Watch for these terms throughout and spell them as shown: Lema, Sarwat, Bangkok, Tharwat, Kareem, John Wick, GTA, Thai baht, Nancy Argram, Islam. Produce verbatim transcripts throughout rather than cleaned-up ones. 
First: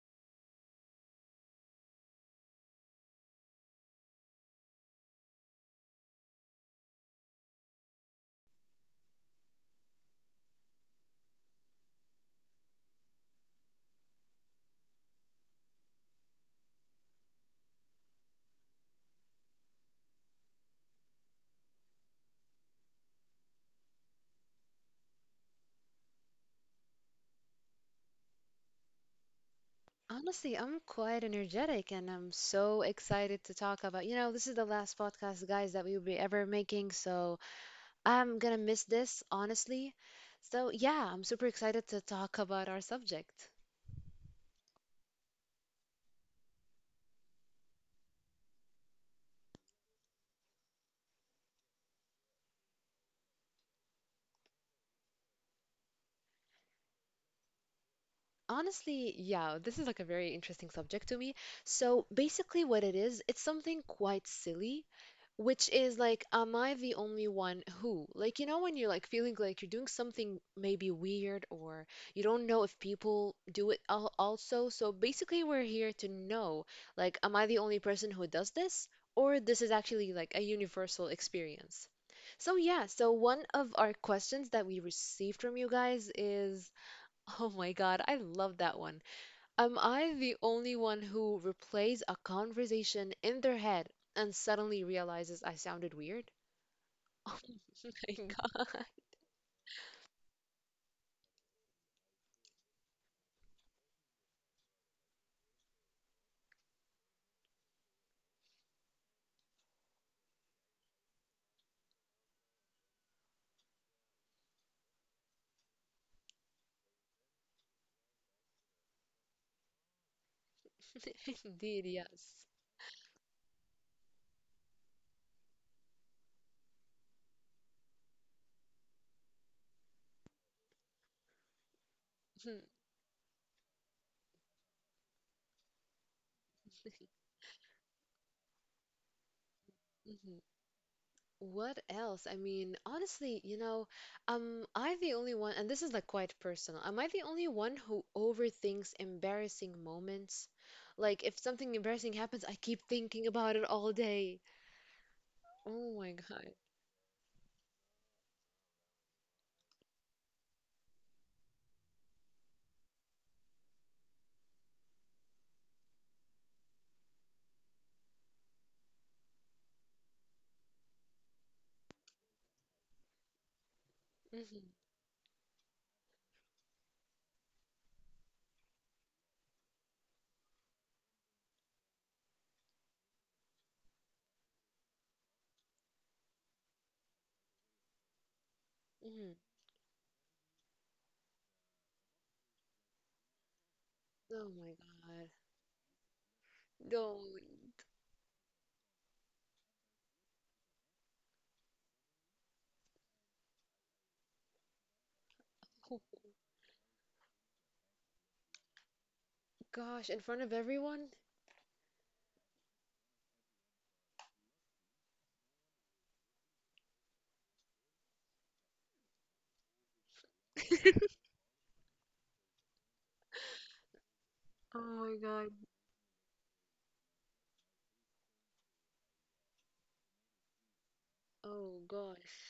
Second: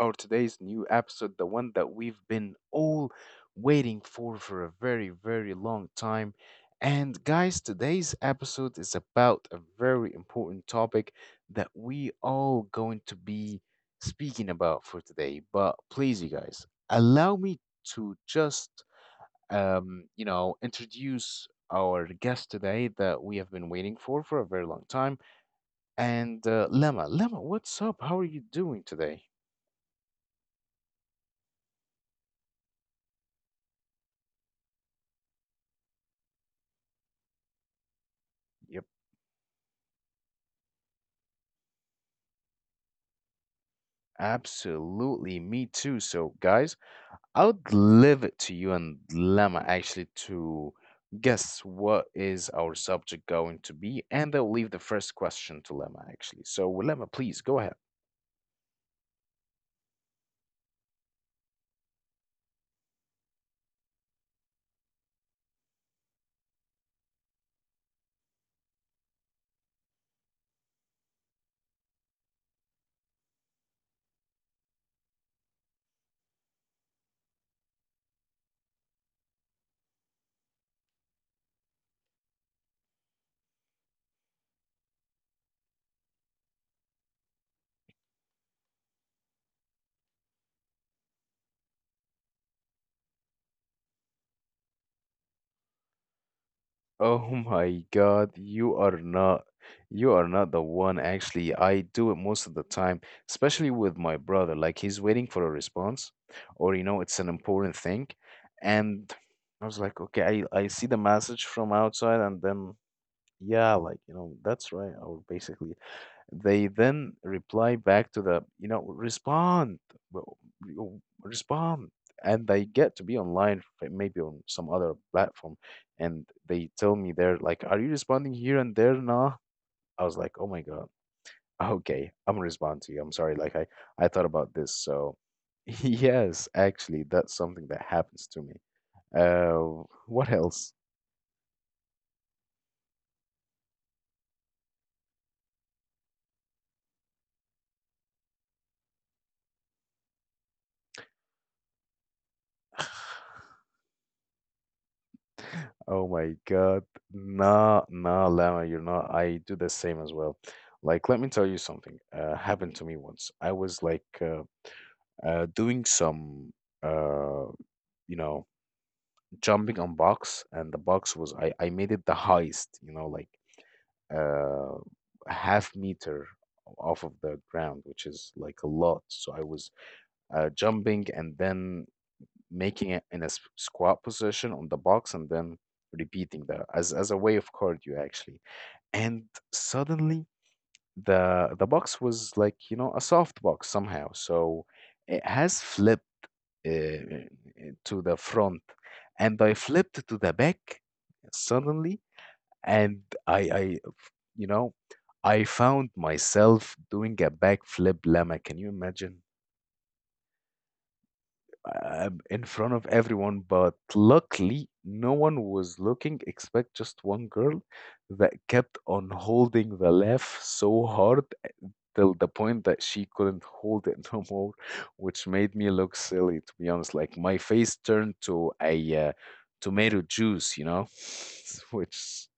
our today's new episode, the one that we've been all waiting for for a very, very long time. And, guys, today's episode is about a very important topic that we all going to be speaking about for today. But please, you guys, allow me to just, um, you know, introduce our guest today that we have been waiting for for a very long time. And uh, Lema, Lema, what's up? How are you doing today? Honestly, I'm quite energetic and I'm so excited to talk about. You know, this is the last podcast, guys, that we will be ever making, so I'm gonna Yep, miss this, honestly. So, yeah, I'm super excited to talk about our subject. absolutely. Me too. So, guys, I would leave it to you and Lema actually to guess what is our subject going to be, and I'll leave the first question to Lema actually. So, Lema, please go ahead. Honestly, yeah, this is like a very interesting subject to me. So basically, what it is, it's something quite silly, which is like, am I the only one who? Like, you know, when you're like feeling like you're doing something maybe weird or you don't know if people do it al also. So basically, we're here to know, like, am I the only person who does this? Or this is actually like a universal experience. So yeah, so one of our questions that we received from you guys is. Oh my God, I love that one. Am I the only one who replays a conversation in their head and suddenly realizes I sounded weird? Oh my Oh my God, you God. are not you are not the one. Actually, I do it most of the time, especially with my brother. Like he's waiting for a response, or you know, it's an important thing. And I was like, okay, I, I see the message from outside, and then yeah, like, you know, that's right. I will basically they then reply back to the, you know, respond, w- w- Indeed, respond. yes. And they get to be online, f- maybe on some other platform, and they tell me they're like, "Are you responding here and there?" Nah. I was like, "Oh my God, okay, I'm gonna Mhm, respond to you. I'm sorry, like I I thought about this." So, yes, actually, that's something that happens to me. Uh, mhm. What else? What else? I mean, honestly, you know, am I the only one, and this is like quite personal, am I the only one who overthinks embarrassing moments? Like, if something embarrassing happens, I keep thinking about it all day. Oh my Oh my God. God. Nah, nah, Lama, you're not. I do the same as well. Like, let me tell you something. Uh, happened to me once. I was like uh, uh, doing some, uh, you know, jumping on box, and the box was I I made it the highest, you know, like hmm uh half meter off of the ground, which is like a lot. So I was uh, jumping, and then making it in a s- squat position on the box and then repeating that as, as a way of cardio actually. hmm And suddenly the the box was like you know a soft box somehow, Oh so my God. it has flipped No. uh, to the front, and I flipped to the back suddenly, and I I you know I Oh found myself doing a backflip. Lama, can you imagine? gosh, in front of everyone? Uh, in front of everyone, but luckily no one was looking except just one girl that kept on holding the laugh so hard till the point that she couldn't hold it no more, Oh my which god. made me look silly, to be honest. Like my face turned to a uh, tomato juice, you know, Oh gosh. which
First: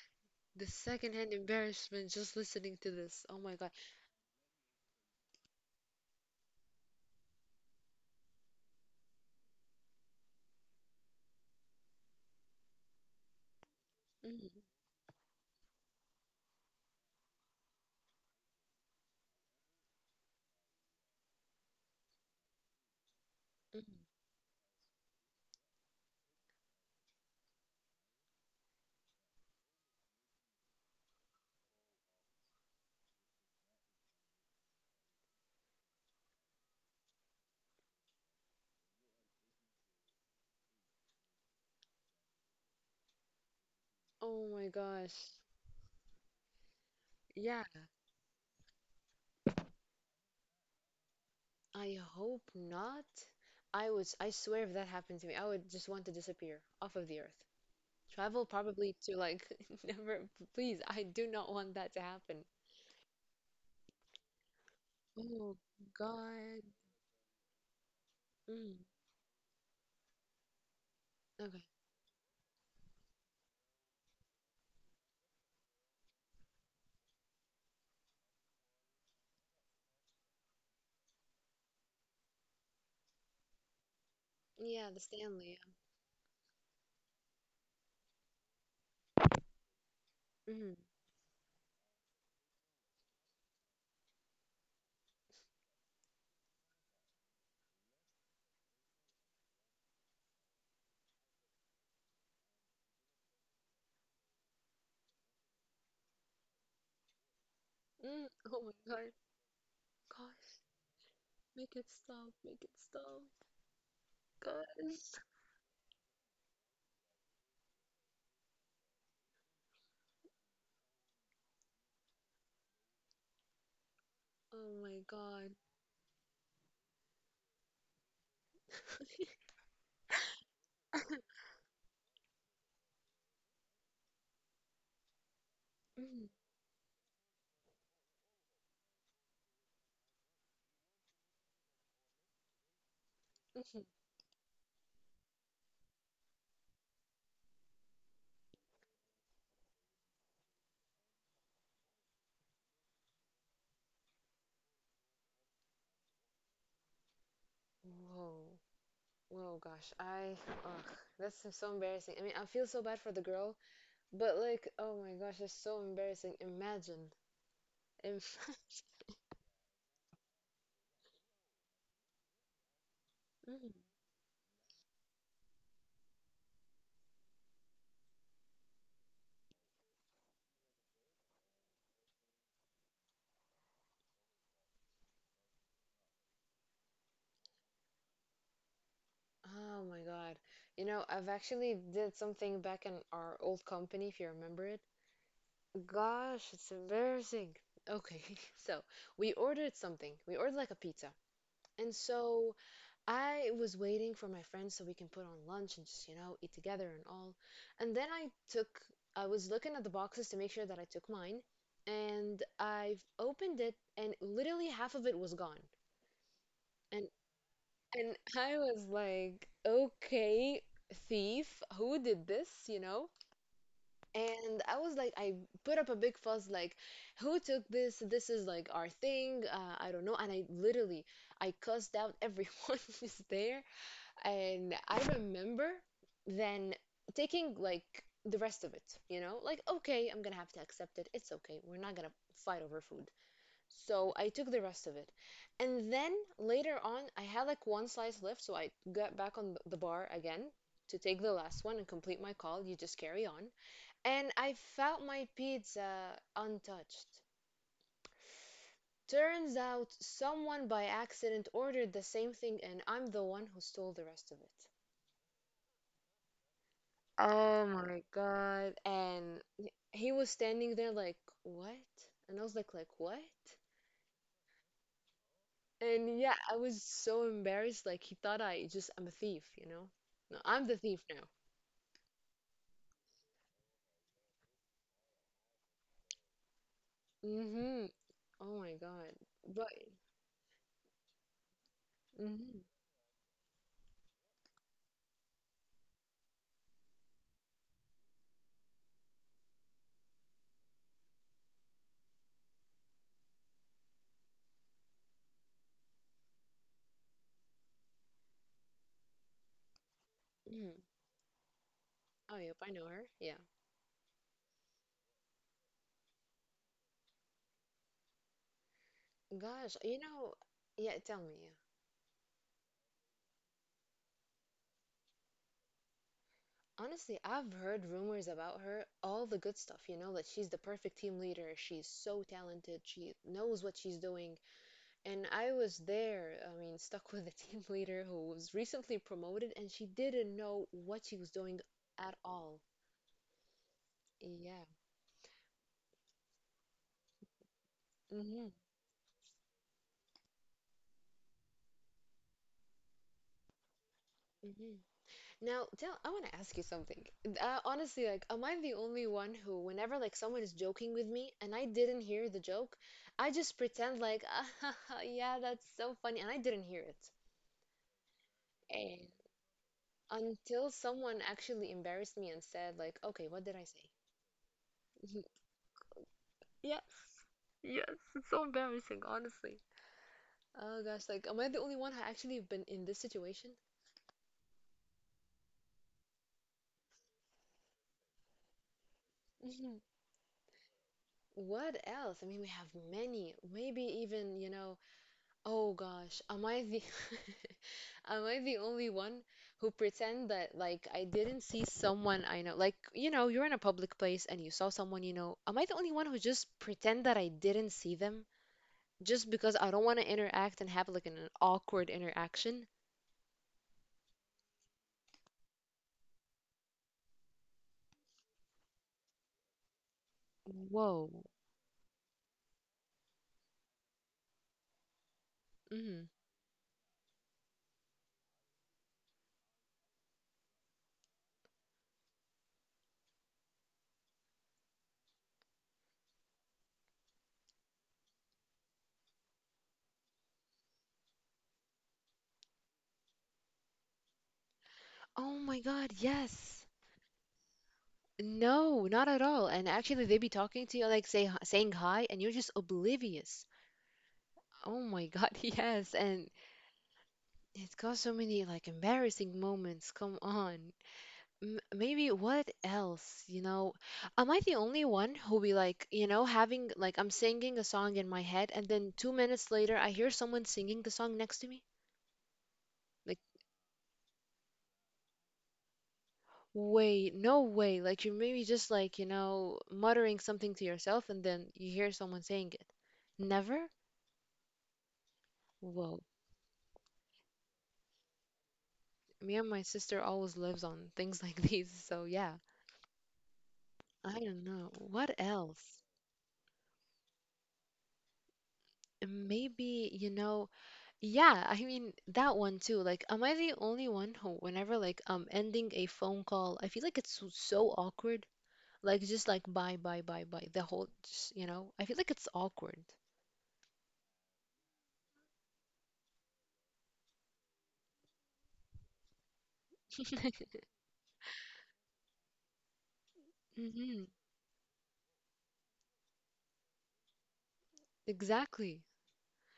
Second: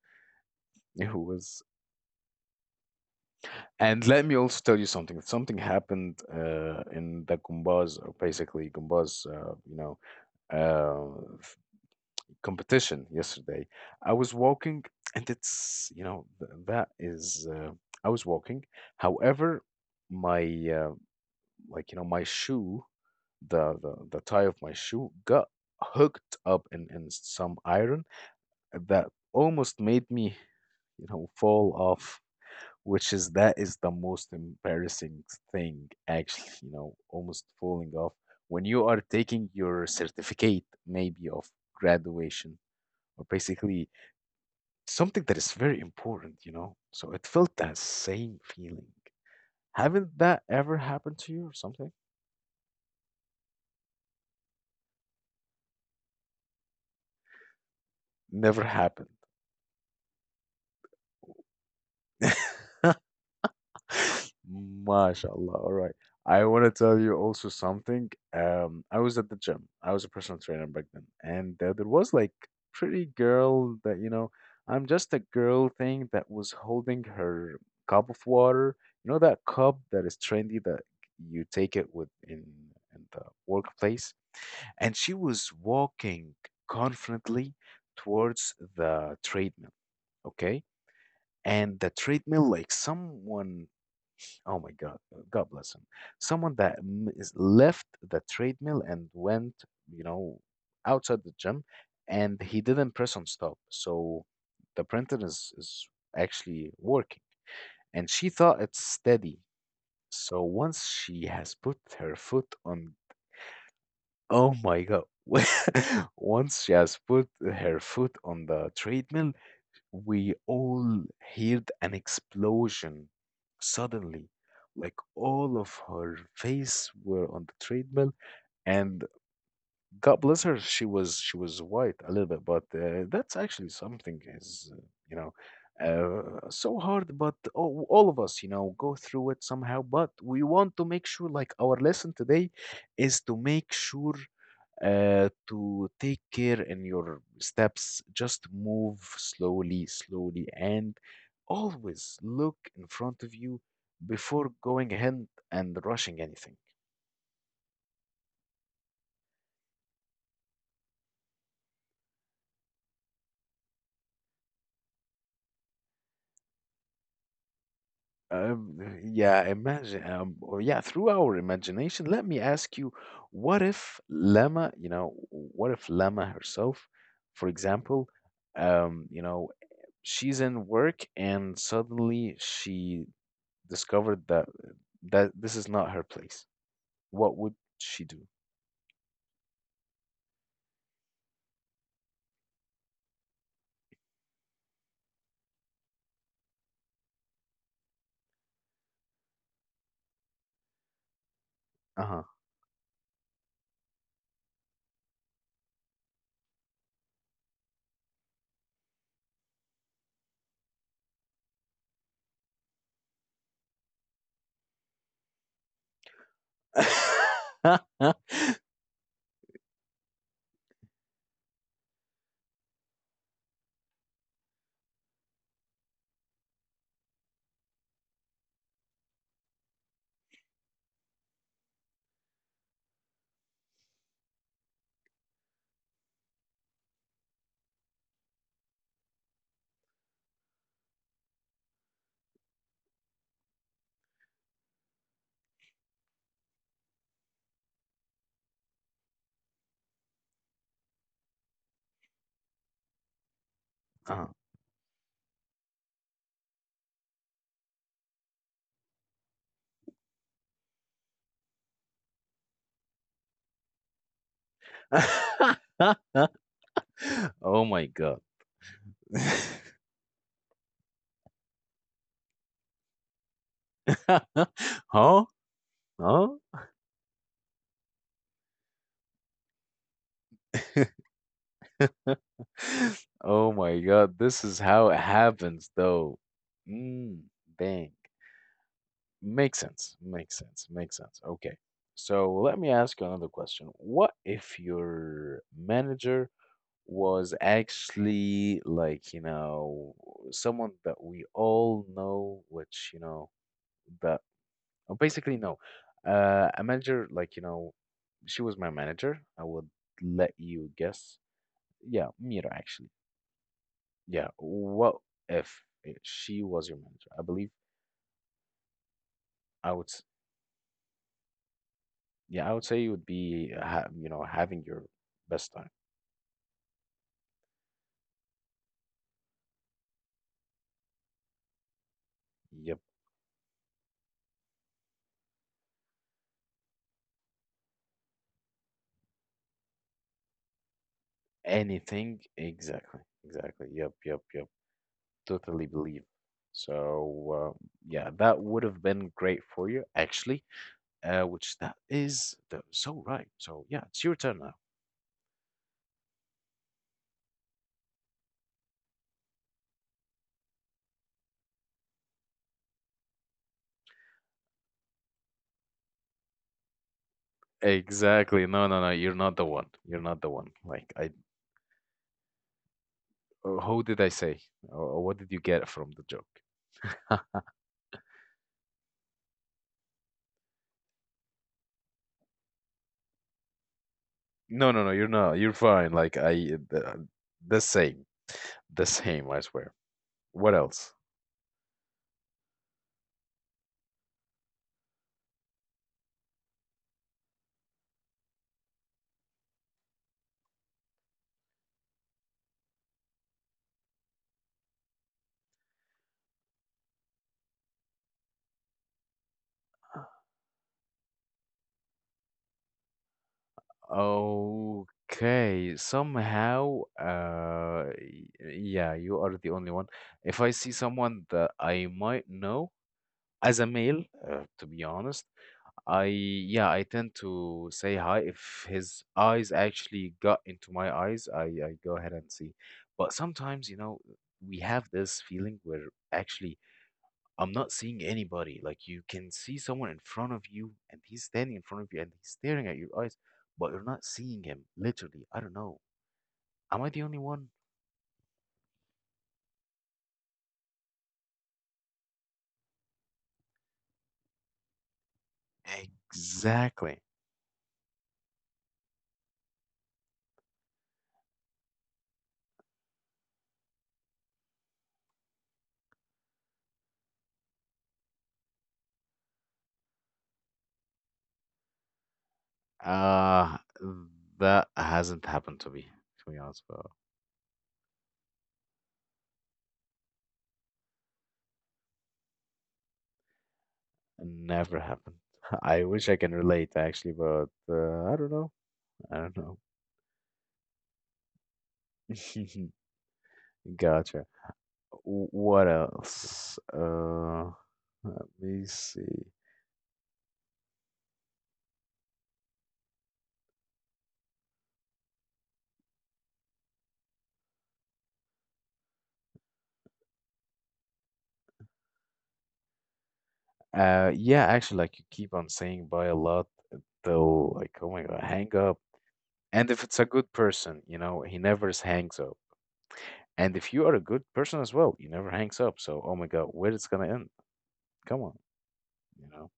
The it secondhand was. embarrassment just listening to this. Oh my god. And let me also tell you something. Something happened uh, in the Gumbaz, or basically Gumbaz, uh, you know, uh, competition yesterday. I was Mm, walking, and it's, you know, th- that is, uh, I was walking. However, my, uh, like, you know, my shoe, the, mm. the, the tie of my shoe got hooked up in, in some iron that almost made me, you know, fall off. Which is that is the most embarrassing thing, actually, you know, almost falling off when you are taking your certificate, maybe of graduation, or basically Oh my something gosh. that is very important, you know. So it felt Yeah, that same feeling. Haven't that ever happened to you or something? I hope not. I was, I swear if that happened to me, I would just want to disappear off of the earth. Travel Never probably happened. to like never, please, I do not want that to happen. Oh MashaAllah. All right. I God. want to tell you also something. Mm, Um, I was at the gym. I was a personal trainer back then, and okay. uh, there was like pretty girl that you know. I'm just a girl thing that was holding her cup of water. You know that cup that is trendy, that you take it with in in the workplace. Yeah, the And she was Stanley. walking confidently towards the treadmill. Yeah. Okay. Mm, And the treadmill, like someone, oh my God, God bless him, someone that m- is left the treadmill and went, you know, outside the gym, and he didn't press on stop. So the printer is, is actually working. And mm, she oh thought my it's God. steady. So Guys, once she has make put it her stop, foot make it on stop, Oh my God. guys. Once she has put her foot on the treadmill, we all heard an explosion. Suddenly, Oh like my god. all of her face were on the treadmill, and God bless her, she was she was white a little bit, but uh, that's actually something is uh, you know uh, so hard. But all, all of us, you know, go through it somehow. But we want to make sure, like our lesson today is to make sure uh, to take care in your steps. Just move slowly, slowly, and always look in front of you before going ahead and rushing anything. Whoa. Whoa, gosh. I, ugh, that's so- so embarrassing. I mean, I feel so bad for the girl, but like, oh my gosh, that's so embarrassing. Imagine. Imagine. Um, yeah, imagine. Um, or yeah, through our imagination, let me ask you: What Mhm. if Lama, you know, what if Lama herself, for example, um, you know, she's in work and suddenly she discovered that that this is not her place. What would she do? Oh my god. You know, I've actually did something back in our old company, if you remember it. Gosh, it's embarrassing. Okay, so we ordered something. We ordered like a pizza. And Uh-huh. so I was waiting for my friends so we can put on lunch and just, you know, eat together and all. And then I took, I was looking at the boxes to make sure that I took mine, and I've opened it, and literally half of it was gone. And and I was like, okay, thief, who did this, you know? And I was like, I put up a big fuss, like, who took this? This is like our thing. Uh, I don't know. And I literally, I cussed out everyone who's there. And I remember then taking like the rest of it, you know, like, okay, I'm gonna have to accept it. It's okay. We're not gonna fight over food. So I took the rest of it. And then later on, I had like one slice left. So I got back on the bar again to take the last one and complete my call. You just carry on. Uh-huh. And I found my pizza untouched. Turns out someone by accident ordered the same thing, and I'm the one who stole the rest of it. Oh Oh my my God. God. And y- he was standing there like, what? And I was like, like, what? Huh? And yeah, Huh? I was so embarrassed. Like he thought I just I'm a thief, you know? No, I'm the thief now. Oh my God, this is how it happens though. Mm, Mm-hmm. dang. Oh my God. Makes But sense. Makes sense. Makes sense. Okay. So let mm-hmm. me ask you another question. What if your manager was actually like, you know, someone that we all know, which, you know, that oh, basically no. Uh, a manager like, you know, she was my manager. I would let you hmm guess. Yeah, Oh, yep, Mira I know actually. her. Yeah. Yeah. What if i- she was your manager? I believe I Gosh, would you know, yeah, tell me, yeah. Yeah, I would say it would be ha you know having your best time. Honestly, I've heard rumors about her, all the good stuff, you know, that she's the perfect team leader. She's so talented. Yep. She knows what she's doing. And I was there, I mean, stuck with a team leader who was recently promoted and she didn't know what she was doing at Anything. all. Exactly. Exactly. Yep. Yep. Yep. Yeah. Totally believe. So uh, yeah, that hmm would have been great for you actually. Uh, which that is the, so right. So yeah, it's your turn now. hmm Now, tell, I want to ask you something. Uh, honestly, like, am I the only one who, whenever like someone is joking with me and I didn't hear the joke, I just pretend like, yeah, that's so funny, and I didn't hear it. Exactly. No, no, no. You're And not the one. You're not the one. until Like I, someone actually embarrassed me and said like, okay, what uh, did I who say? did I say? Or what did you get from the joke? Yeah. Yes, it's so embarrassing, honestly. Oh gosh, like am I the only one who actually been in this situation? No, no, no. You're not. You're fine. Like I, the, the same, the same. I swear. hmm What else? What else? I mean, we have many. Maybe even, you know, oh gosh, am I the am I the only one who pretend that like I didn't see someone I know? Like, you know, you're in a public place and you saw someone you know. Am I the only one who just pretend that I didn't see them just because I don't want to interact and have like an awkward interaction? Okay, somehow, uh, y- yeah, you are the only one. If I see someone Whoa. that I might know as a male, uh, to be honest, I hmm yeah, I tend to say hi. If his eyes actually got into my eyes, I I go ahead and see. But sometimes, you know, we have this feeling we're actually I'm not seeing anybody. Like you can see someone in front of you and he's standing in front of you and he's staring at your eyes, but you're not seeing him. Literally, I Oh don't my know. God, yes. Am I the only one? No, not at all. And actually, they be talking to you, like say hi- saying hi, and you're just oblivious. Oh my God, yes. And Exactly. it's got so many like embarrassing moments. Come on. M Maybe what else? You know, am I the only one who be like, you know, having like I'm singing a song in my head, and then two minutes later, I hear someone singing the song next to me? Like, Uh, that hasn't happened to me, to be honest, but wait, no way. Like you're maybe just like, you know, muttering something to yourself, and then you hear someone saying it. Never? never happened. I Whoa. wish I can relate actually, but uh, I don't know. I Me don't and know. my sister always lives on things like these, so yeah. I Gotcha. don't know. What W- What else? else? Uh, let me see. Maybe, you know, yeah, I mean that one too. Like, am I the only one who, whenever like I'm ending a phone call, I feel like it's so so awkward. Like just like bye bye bye bye the whole, just, you know, I feel like it's awkward. Uh, yeah, actually, like you keep on saying bye a lot, uh, they'll like, oh my God, hang up. And if it's a good person, you know, he never s- hangs up. And if you are a Mm-hmm. good person as well, you never hangs up. So, oh my God, where it's gonna end? Come on, Exactly. you know.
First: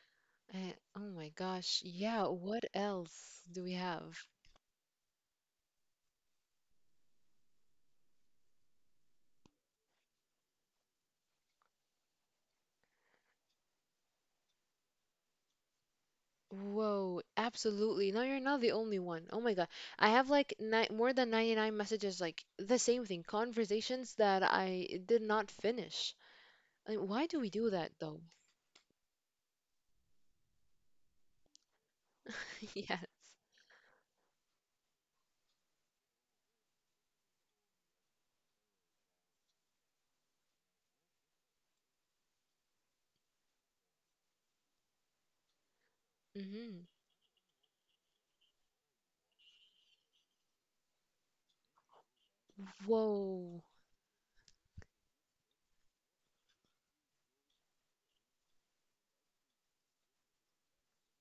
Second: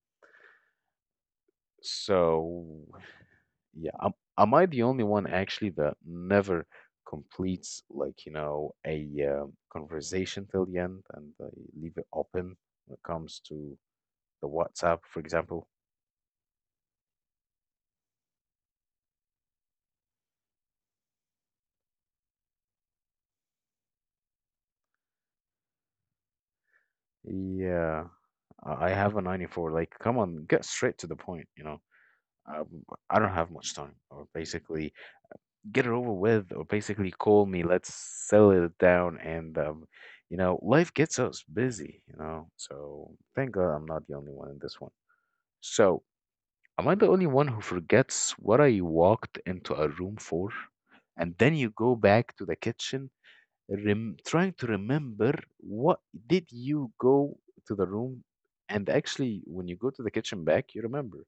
Eh, oh my gosh. Yeah, what So, else do we yeah, am, have? am I the only one actually that never completes like, you know, a um, conversation till the end and I leave it open when it comes to the WhatsApp, for example? Whoa, absolutely. No, you're not the only one. Oh my God. I have like ni more than ninety-nine messages, like the same thing, conversations that I did not finish. Like, why do we do that Yeah. though? I I have a ninety-four. Like, come on, get straight to the point, you know. I, Yes. I don't have much time, or basically get it over with, or basically call me. Let's settle it down, and um, you know, life gets us busy, you know. So thank God I'm not the only one in this one. So am hmm I the only one who forgets what I walked into a room for? And then you go back to the kitchen, Whoa. rem- trying to remember what did you go to the room. And actually when you go to the kitchen back, you remember.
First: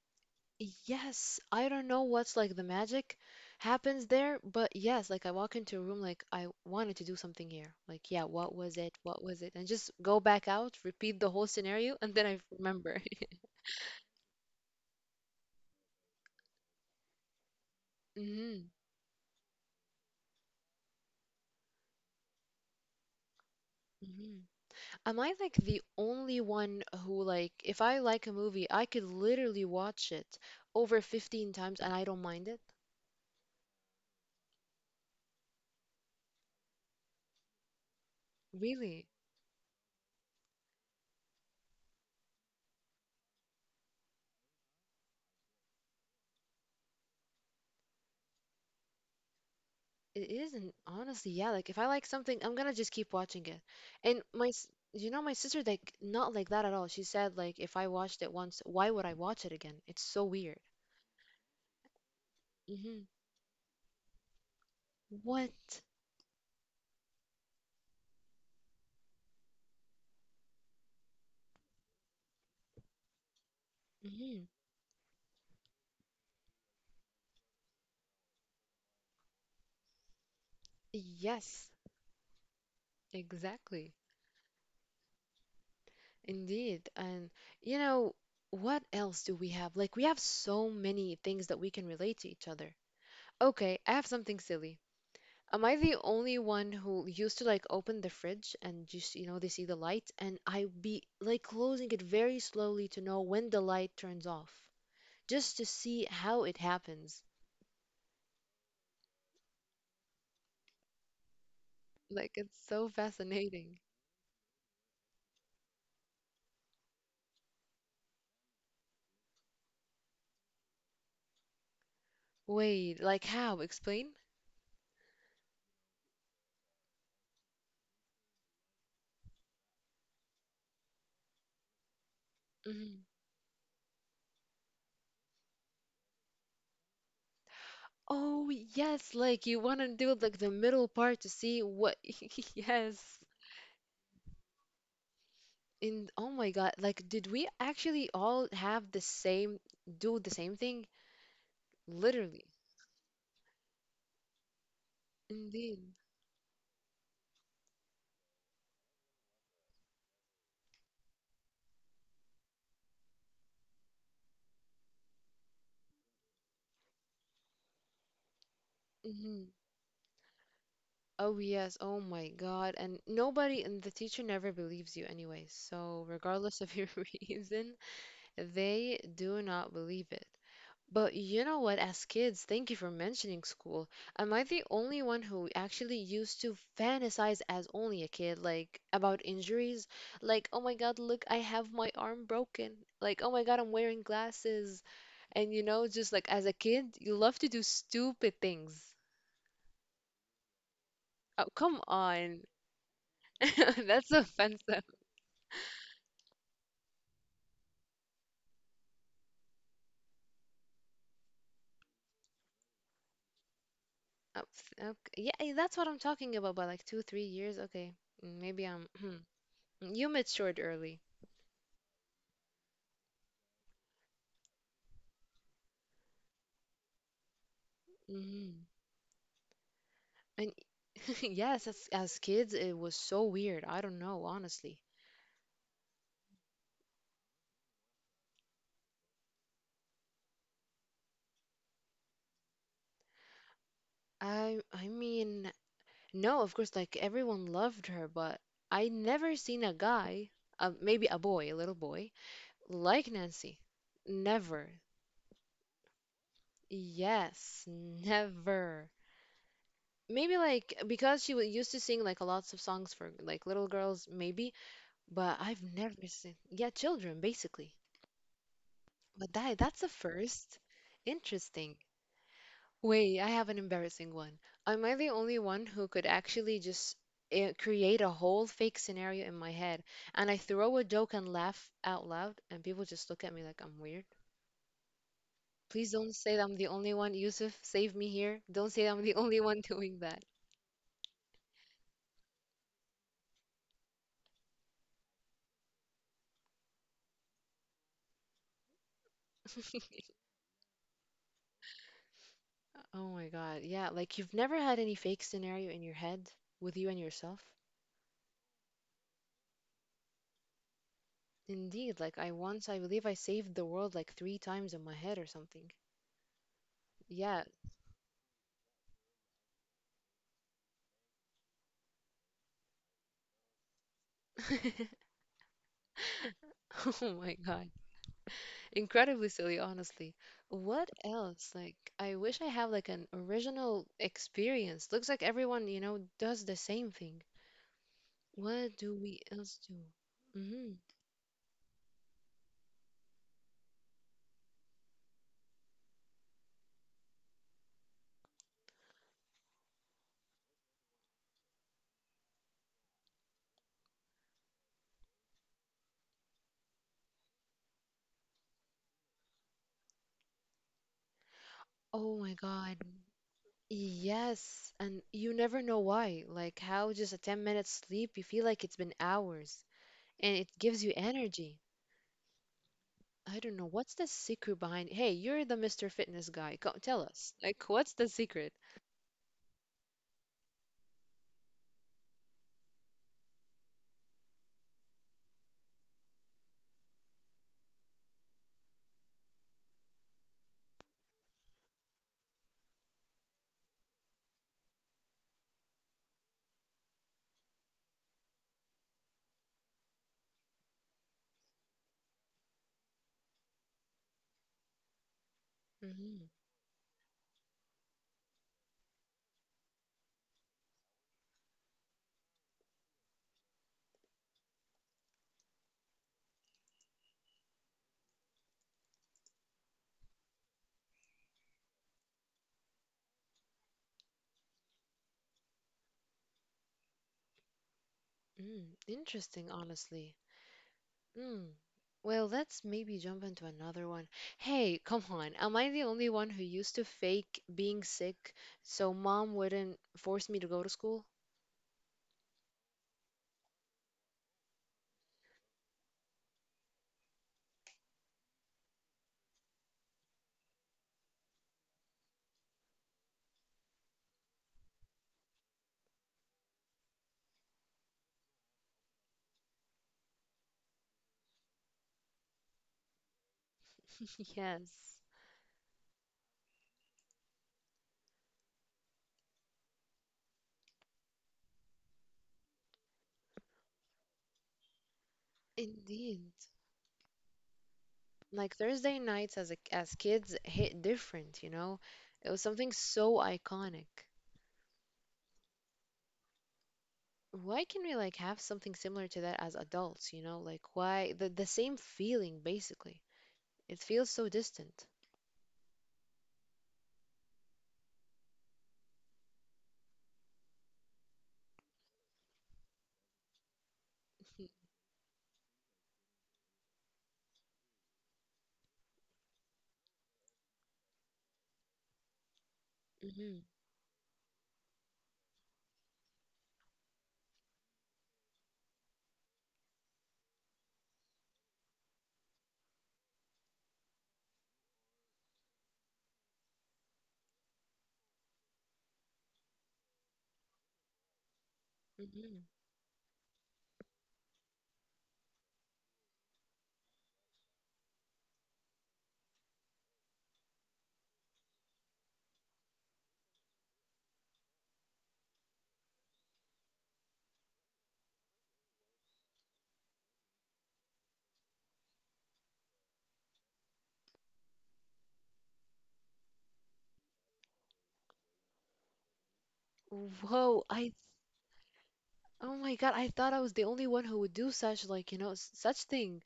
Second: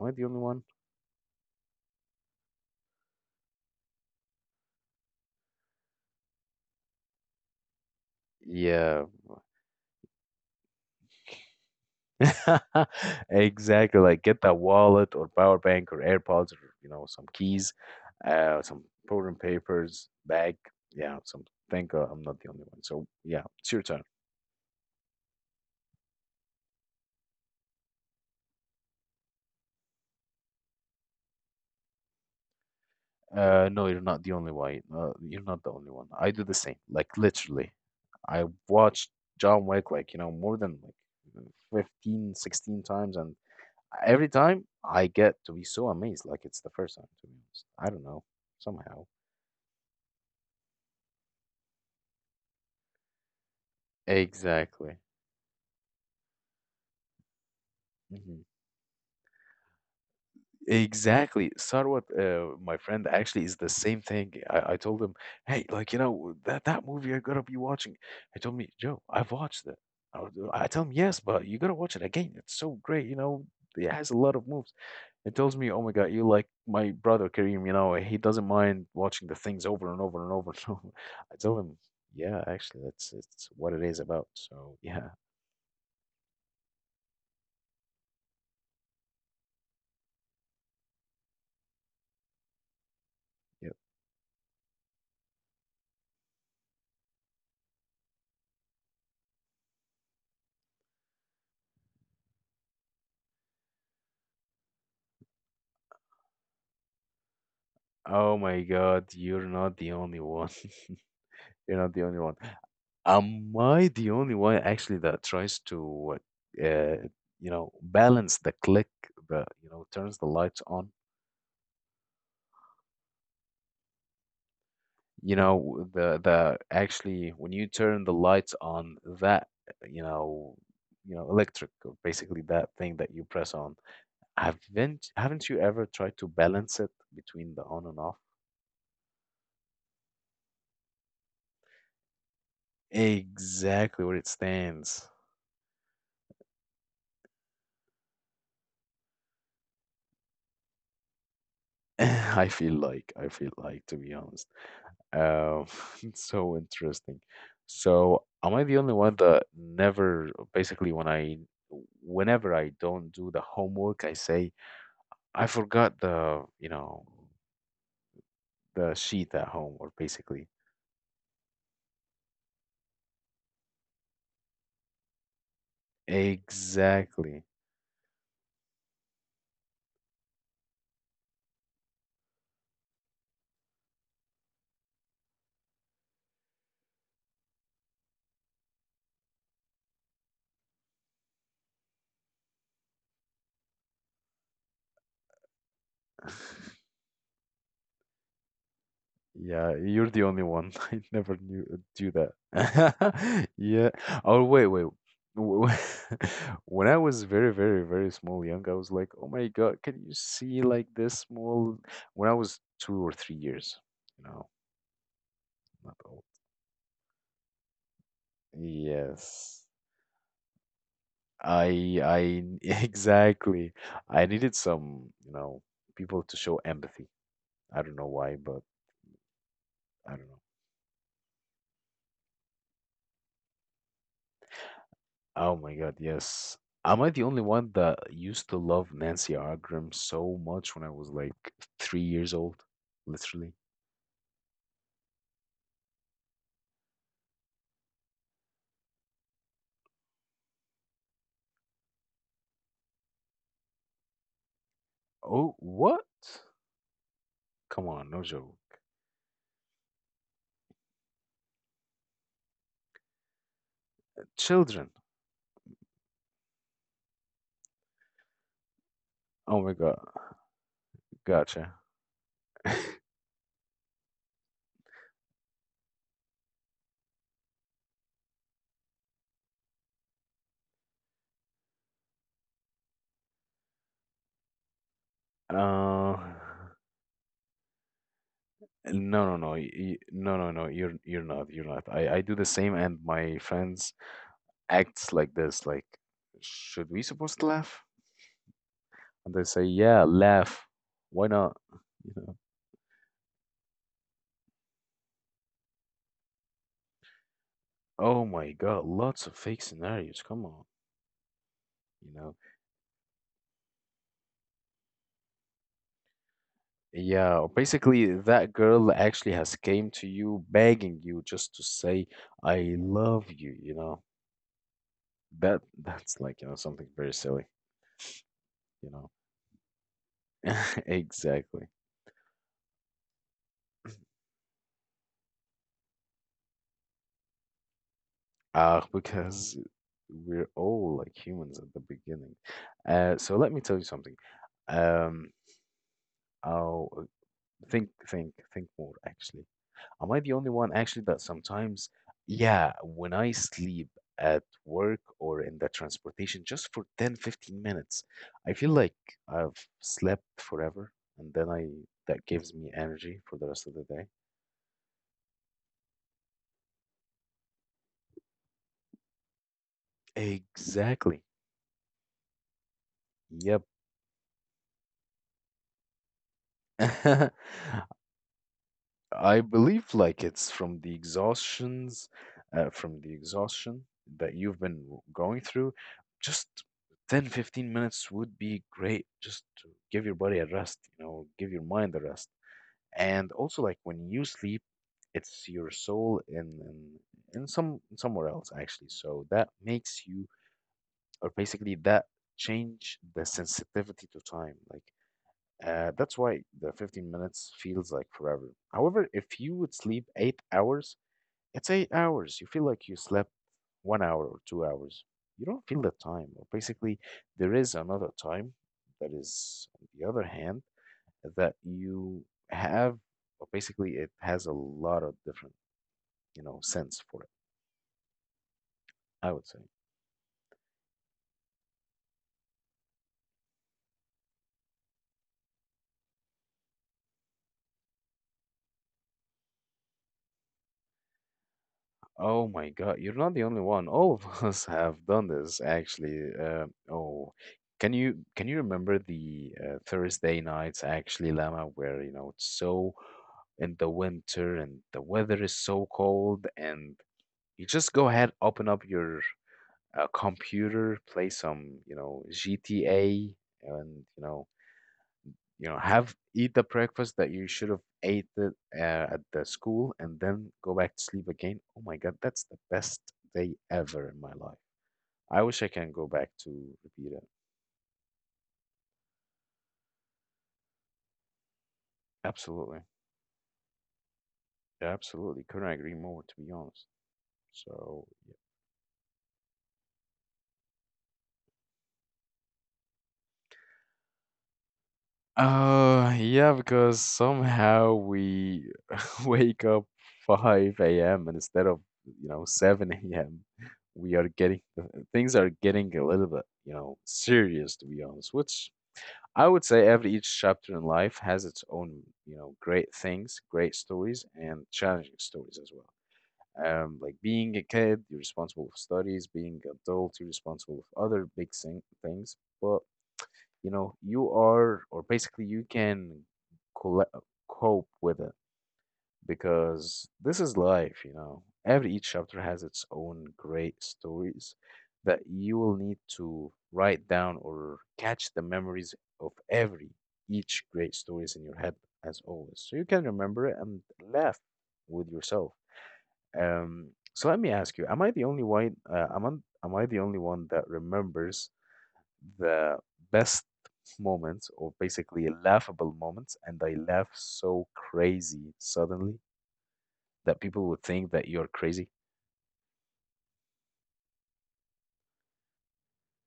Am I the only one? Yes, I don't know what's like the magic happens there, but yes, like I walk into a room like I wanted to do something here. Like, yeah, what was it? Yeah. What was it? And just go back out, repeat the whole scenario, and then I remember. Exactly. Like get that wallet or power bank or AirPods or, you know some keys, uh hmm some program papers bag, yeah, some. Thank God I'm not the only one. So yeah, it's your turn. hmm Am I like the only one who like if I like a movie, I could literally watch it over fifteen times and I don't mind it? Uh no, you're not the only one. Uh, you're not the only one. I do the same. Like, literally, I Really? watched John Wick, like, you know, more than like fifteen, sixteen times. And every time I get to be so amazed, like it's the first time, to be honest. I don't know, somehow. It isn't honestly, yeah, like if I like something, I'm gonna just keep watching it. And my s- Exactly. you know my sister like not like that at all. She said like if I watched it Hmm. once, why would I watch it again? It's so weird. Exactly. Sarwat, uh, my hmm friend, actually is the same thing. I, I told him, hey, What? like, you know, that, that movie I got to be watching. He told me, Joe, I've watched it. I, was- I tell him, yes, but you gotta watch it again. It's so great, you know, it has a lot hmm of movies. It tells me, "Oh my God, you like my brother Kareem, you know, he doesn't mind watching the things over and over and over and over." I tell Yes, him, "Yeah, actually, that's it's what it exactly. is about." So yeah, Indeed. And you know, what else do we have? Like, we have so many things that we can relate to each other. yeah. Okay, I have something silly. Am I the only one who used to like open the fridge and just, you know, they see the light and I be like closing it very slowly to know when the light turns off, just to see how it happens. Oh my God, you're not the only one. You're not the only Like, one. it's so Am fascinating. I the only one actually that tries to, uh, you know, balance the click, the you know, turns the lights on? Wait, like how? Explain? You know the the actually when you turn the lights on that you know you know electric or basically that thing Mhm. that you press on. Haven't haven't you ever tried to balance it between the on and off, Oh, yes, like you want to do like the middle part to see what. Yes. exactly where it stands? In Oh my God, like did we actually all have the same do the same thing? Literally. i feel like i feel like to be honest, uh, Indeed. it's so interesting. So am I the only one that never basically when I, whenever I don't do the homework, I say I forgot the, you know, the sheet hmm at home, or basically. Oh yes, oh my God. And nobody and the teacher never believes you anyway. So regardless of your Exactly. reason, they do not believe it. But you know what, as kids, thank you for mentioning school. Am I the only one who actually used to fantasize as only a kid, like about injuries? Like, oh my God, look, I have my arm broken. Like, oh my God, I'm wearing glasses. And you know, just like as a kid, you love to do stupid things. Yeah, you're the only one. I never Oh, knew uh, come do that. on. Yeah. That's Oh, wait, offensive. wait. W- w- When I was very, very, very small, young, I was like, "Oh my God, can you see like this small?" When I was two or three years, you Uh, know, f- Okay. Yeah, eh, that's what not I'm old. talking about, but like two, three years. Okay. Mm, Maybe I'm. Yes. You matured early. I, I, exactly. I needed some, you know, people to show empathy. I don't know why, but hmm I don't know. And yes, as, as kids, it was so weird. I don't know, honestly. Oh my God, yes. Am I the only one that used to love Nancy Argram so much when I was like three years old? Literally. I I mean, no, of course, like everyone loved her, but I never seen a guy, uh, maybe a boy, a little boy, like Nancy. Never. Oh, what? Yes, Come on, no joke. never. Maybe like because she wa- used to sing like a lots of songs for like little girls, maybe, Children. but I've never seen, yeah, children basically. But Oh that my that's a God, first. gotcha. Interesting. Wait, I have an embarrassing one. Am I the only one who could actually just eh, create a whole fake scenario in my head and I throw a joke and laugh out loud and people just look at me like I'm weird? Please Uh, don't say that I'm the only one. Yusuf, save me here. Don't say that I'm the no, no, only no, one y- y- doing that. no, no, no. You're you're not. You're not. I I do the same, and my friends acts like this. Like, should we supposed to laugh? And they say, yeah, laugh. Why not? You know. Oh my God. Yeah, like you've never had any fake scenario in your head with you and yourself? Oh my God, lots of fake scenarios. Come on. Indeed, You like I know, once, I believe I saved the world like three times in my head or something. Yeah. yeah, basically that girl actually has came to you begging you just to say, I love you, you know. That that's like, you know, something Oh very my silly, God. you know. Incredibly silly, honestly. What else? Exactly. Like, I wish I have like an original experience. Looks like everyone, you know, does the same thing. What Uh, do we else because do? we're hmm all like humans at the beginning. Uh, so let me tell you something. Um, I'll uh, think, think, think more actually. Am I the only one actually that sometimes, yeah, when I sleep at work or in the transportation just for ten, fifteen minutes, I feel like I've slept forever, and then I, Oh that my gives me God. energy for the rest of the Yes, and you never know why. Like how just a ten minute sleep, you feel like it's been hours and day. it gives you Exactly. energy. I don't Yep. know. What's the secret behind? Hey, you're the mister Fitness guy. Go, tell us. Like, what's the secret? I believe like it's from the exhaustions, uh, from the exhaustion that you've been w- going through. Just ten fifteen minutes would be great just to give your body a rest, you know, give your mind a rest. And also like when you sleep, it's your soul in in, in some somewhere else actually. So that makes you, or basically that, change the sensitivity to time. Like uh, that's Mm-hmm. why the fifteen minutes feels like forever. However, if you would sleep eight hours, it's eight hours. You feel like you slept one hour or two hours. You don't feel the time. Or basically, there is another time that is, on the other hand, that you have, or basically, it has a lot of different, you know, sense for it, Mm, I would interesting, say. honestly. Mm. Well, let's maybe jump into another one. Hey, come on. Am I the only one who used to fake being sick so mom wouldn't force me to go to school? Oh my God, you're not the only one. All of us have done this actually. Uh, oh, can you can you remember the uh, Thursday nights actually, Lama, where you know it's so in the winter and the weather is so cold, and you just go ahead, open up your uh, computer, play some you know G T A, and you know Yes. you know, have eat the breakfast that you should have ate it uh, at the school, and then go back to sleep again. Oh my God, that's the best day ever in my life. I wish I can go Indeed. back to repeat it. Like Thursday nights as a, as kids hit different, you know? It was something Absolutely, so iconic. yeah, absolutely. Couldn't agree more, to be honest. Why can we So, like have something similar to that as adults, you know? Like why the the same feeling basically. It feels so distant. uh, yeah, because somehow we wake up five a m and instead of you know seven a m we are getting uh, things are getting a little bit you know serious to be honest, which I would say every each chapter in life has its own, you know, great Mm-hmm. things, great stories, and challenging stories as well. Um, like being a kid, you're responsible for studies. Being adult, you're responsible for other big thing, things. But you know, you are, or basically, you can colla- cope with it because this is life, you know. Every each Mm-hmm. chapter has its own great stories that you will need to write down or catch the memories of every each great stories in your head as always. So you can remember it and laugh with yourself. Um, so let me ask you, am I the only one uh, am, I, am I the only one that remembers the best moments, or basically laughable moments, and I laugh so crazy suddenly? That Whoa, people would I think that you're crazy. oh my God, I thought I was the only one who would do such like, you know, s- such thing.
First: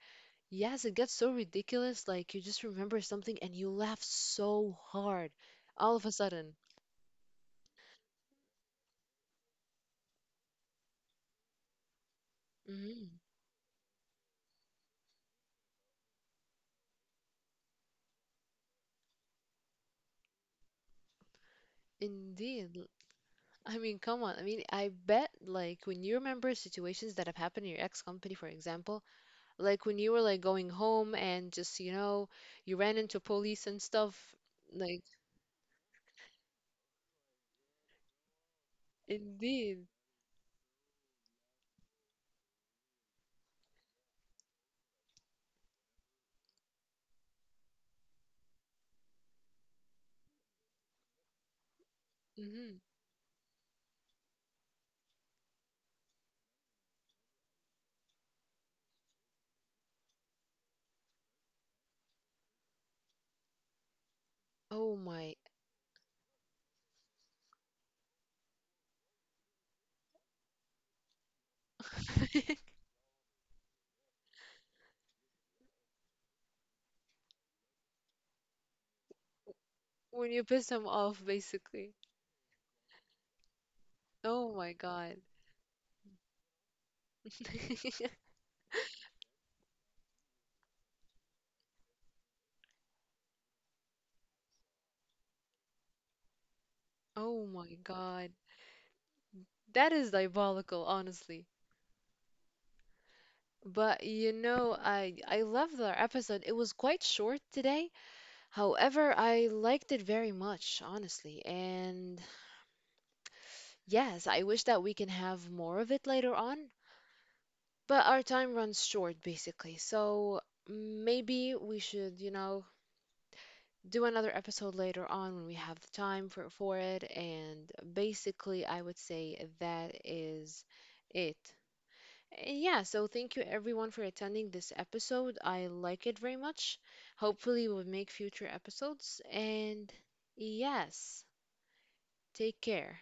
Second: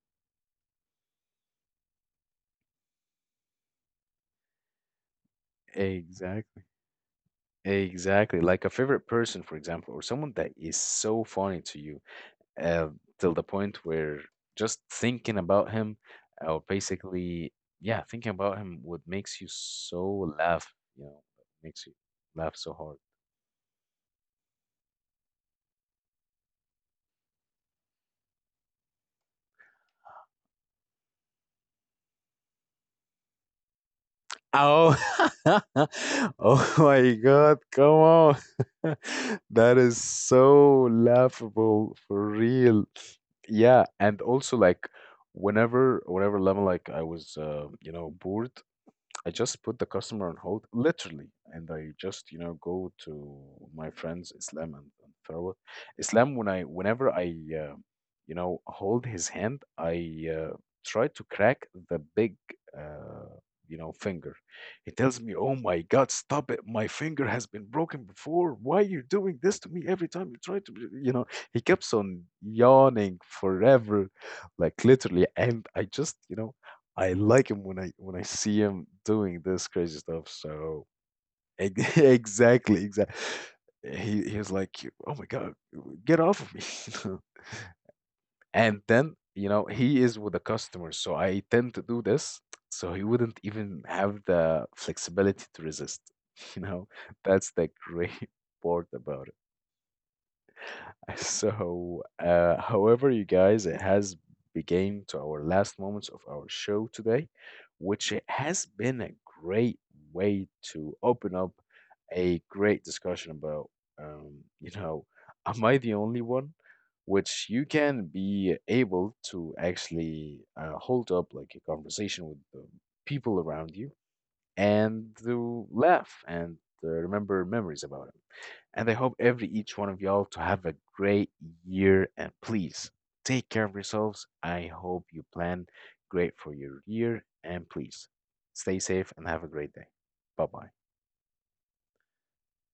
Yes, it gets so ridiculous. Like you just remember something and you laugh so hard all of a sudden. Exactly. Exactly. Like a favorite person, for example, or someone that is so funny to you, uh, hmm till the point where just thinking about him, or basically, yeah, thinking about him would makes you so laugh, you know, makes you laugh so Indeed. L- hard. I mean, come on. I mean, I bet like when you remember situations that have happened in your ex company, for example, like when you were like going home and just, you know, you ran into police and stuff. Oh, Like, oh my God, come on. That indeed. is so laughable for real. Yeah, and also like whenever whenever level like I was uh, you know bored, I just put the customer on hold, literally, and I just, you know, hmm go to my friends Islam and, and Tharwat. Islam, when I, whenever I, uh, you know, hold his hand, I uh, try to crack the big, uh, you know, finger. He Oh tells me, my. "Oh my God, stop it! My finger has been broken before. Why are you doing this to me every time you try to, be-" you know?" He keeps on yawning forever, like literally, and I just, you know, I like him when I when I see him doing this crazy stuff. When you piss So them off, ex- basically. exactly, exactly. He he was Oh like, my "Oh God. my God, get off of me!" And then you know he is with the customers, so I tend to do this, so he wouldn't even have the flexibility to resist. You know, that's Oh the my great God. part about it. That is diabolical, honestly. So, uh, however, you guys, it But has you know, began to I our I last loved our moments of our episode. It was show quite today, short today. which it has been a However, I great liked it very way much, to open honestly. up And a great discussion about, um, yes, I you wish that we know, can have am I more the of it only later one? on, Which you can but our be time runs able short to basically. actually So uh, hold up like maybe a we conversation should, you with the know, people around you do another episode later and on when we to have the laugh time for, and for uh, it. remember And memories about him. basically, I And I would hope every say each one that of y'all to have is a great it. year, and And yeah, please so thank you take care of everyone for yourselves. attending I this hope you episode. plan I like it great very for your much. year and Hopefully, we'll please make future stay safe episodes. and have a great day. And Bye bye. yes, take care,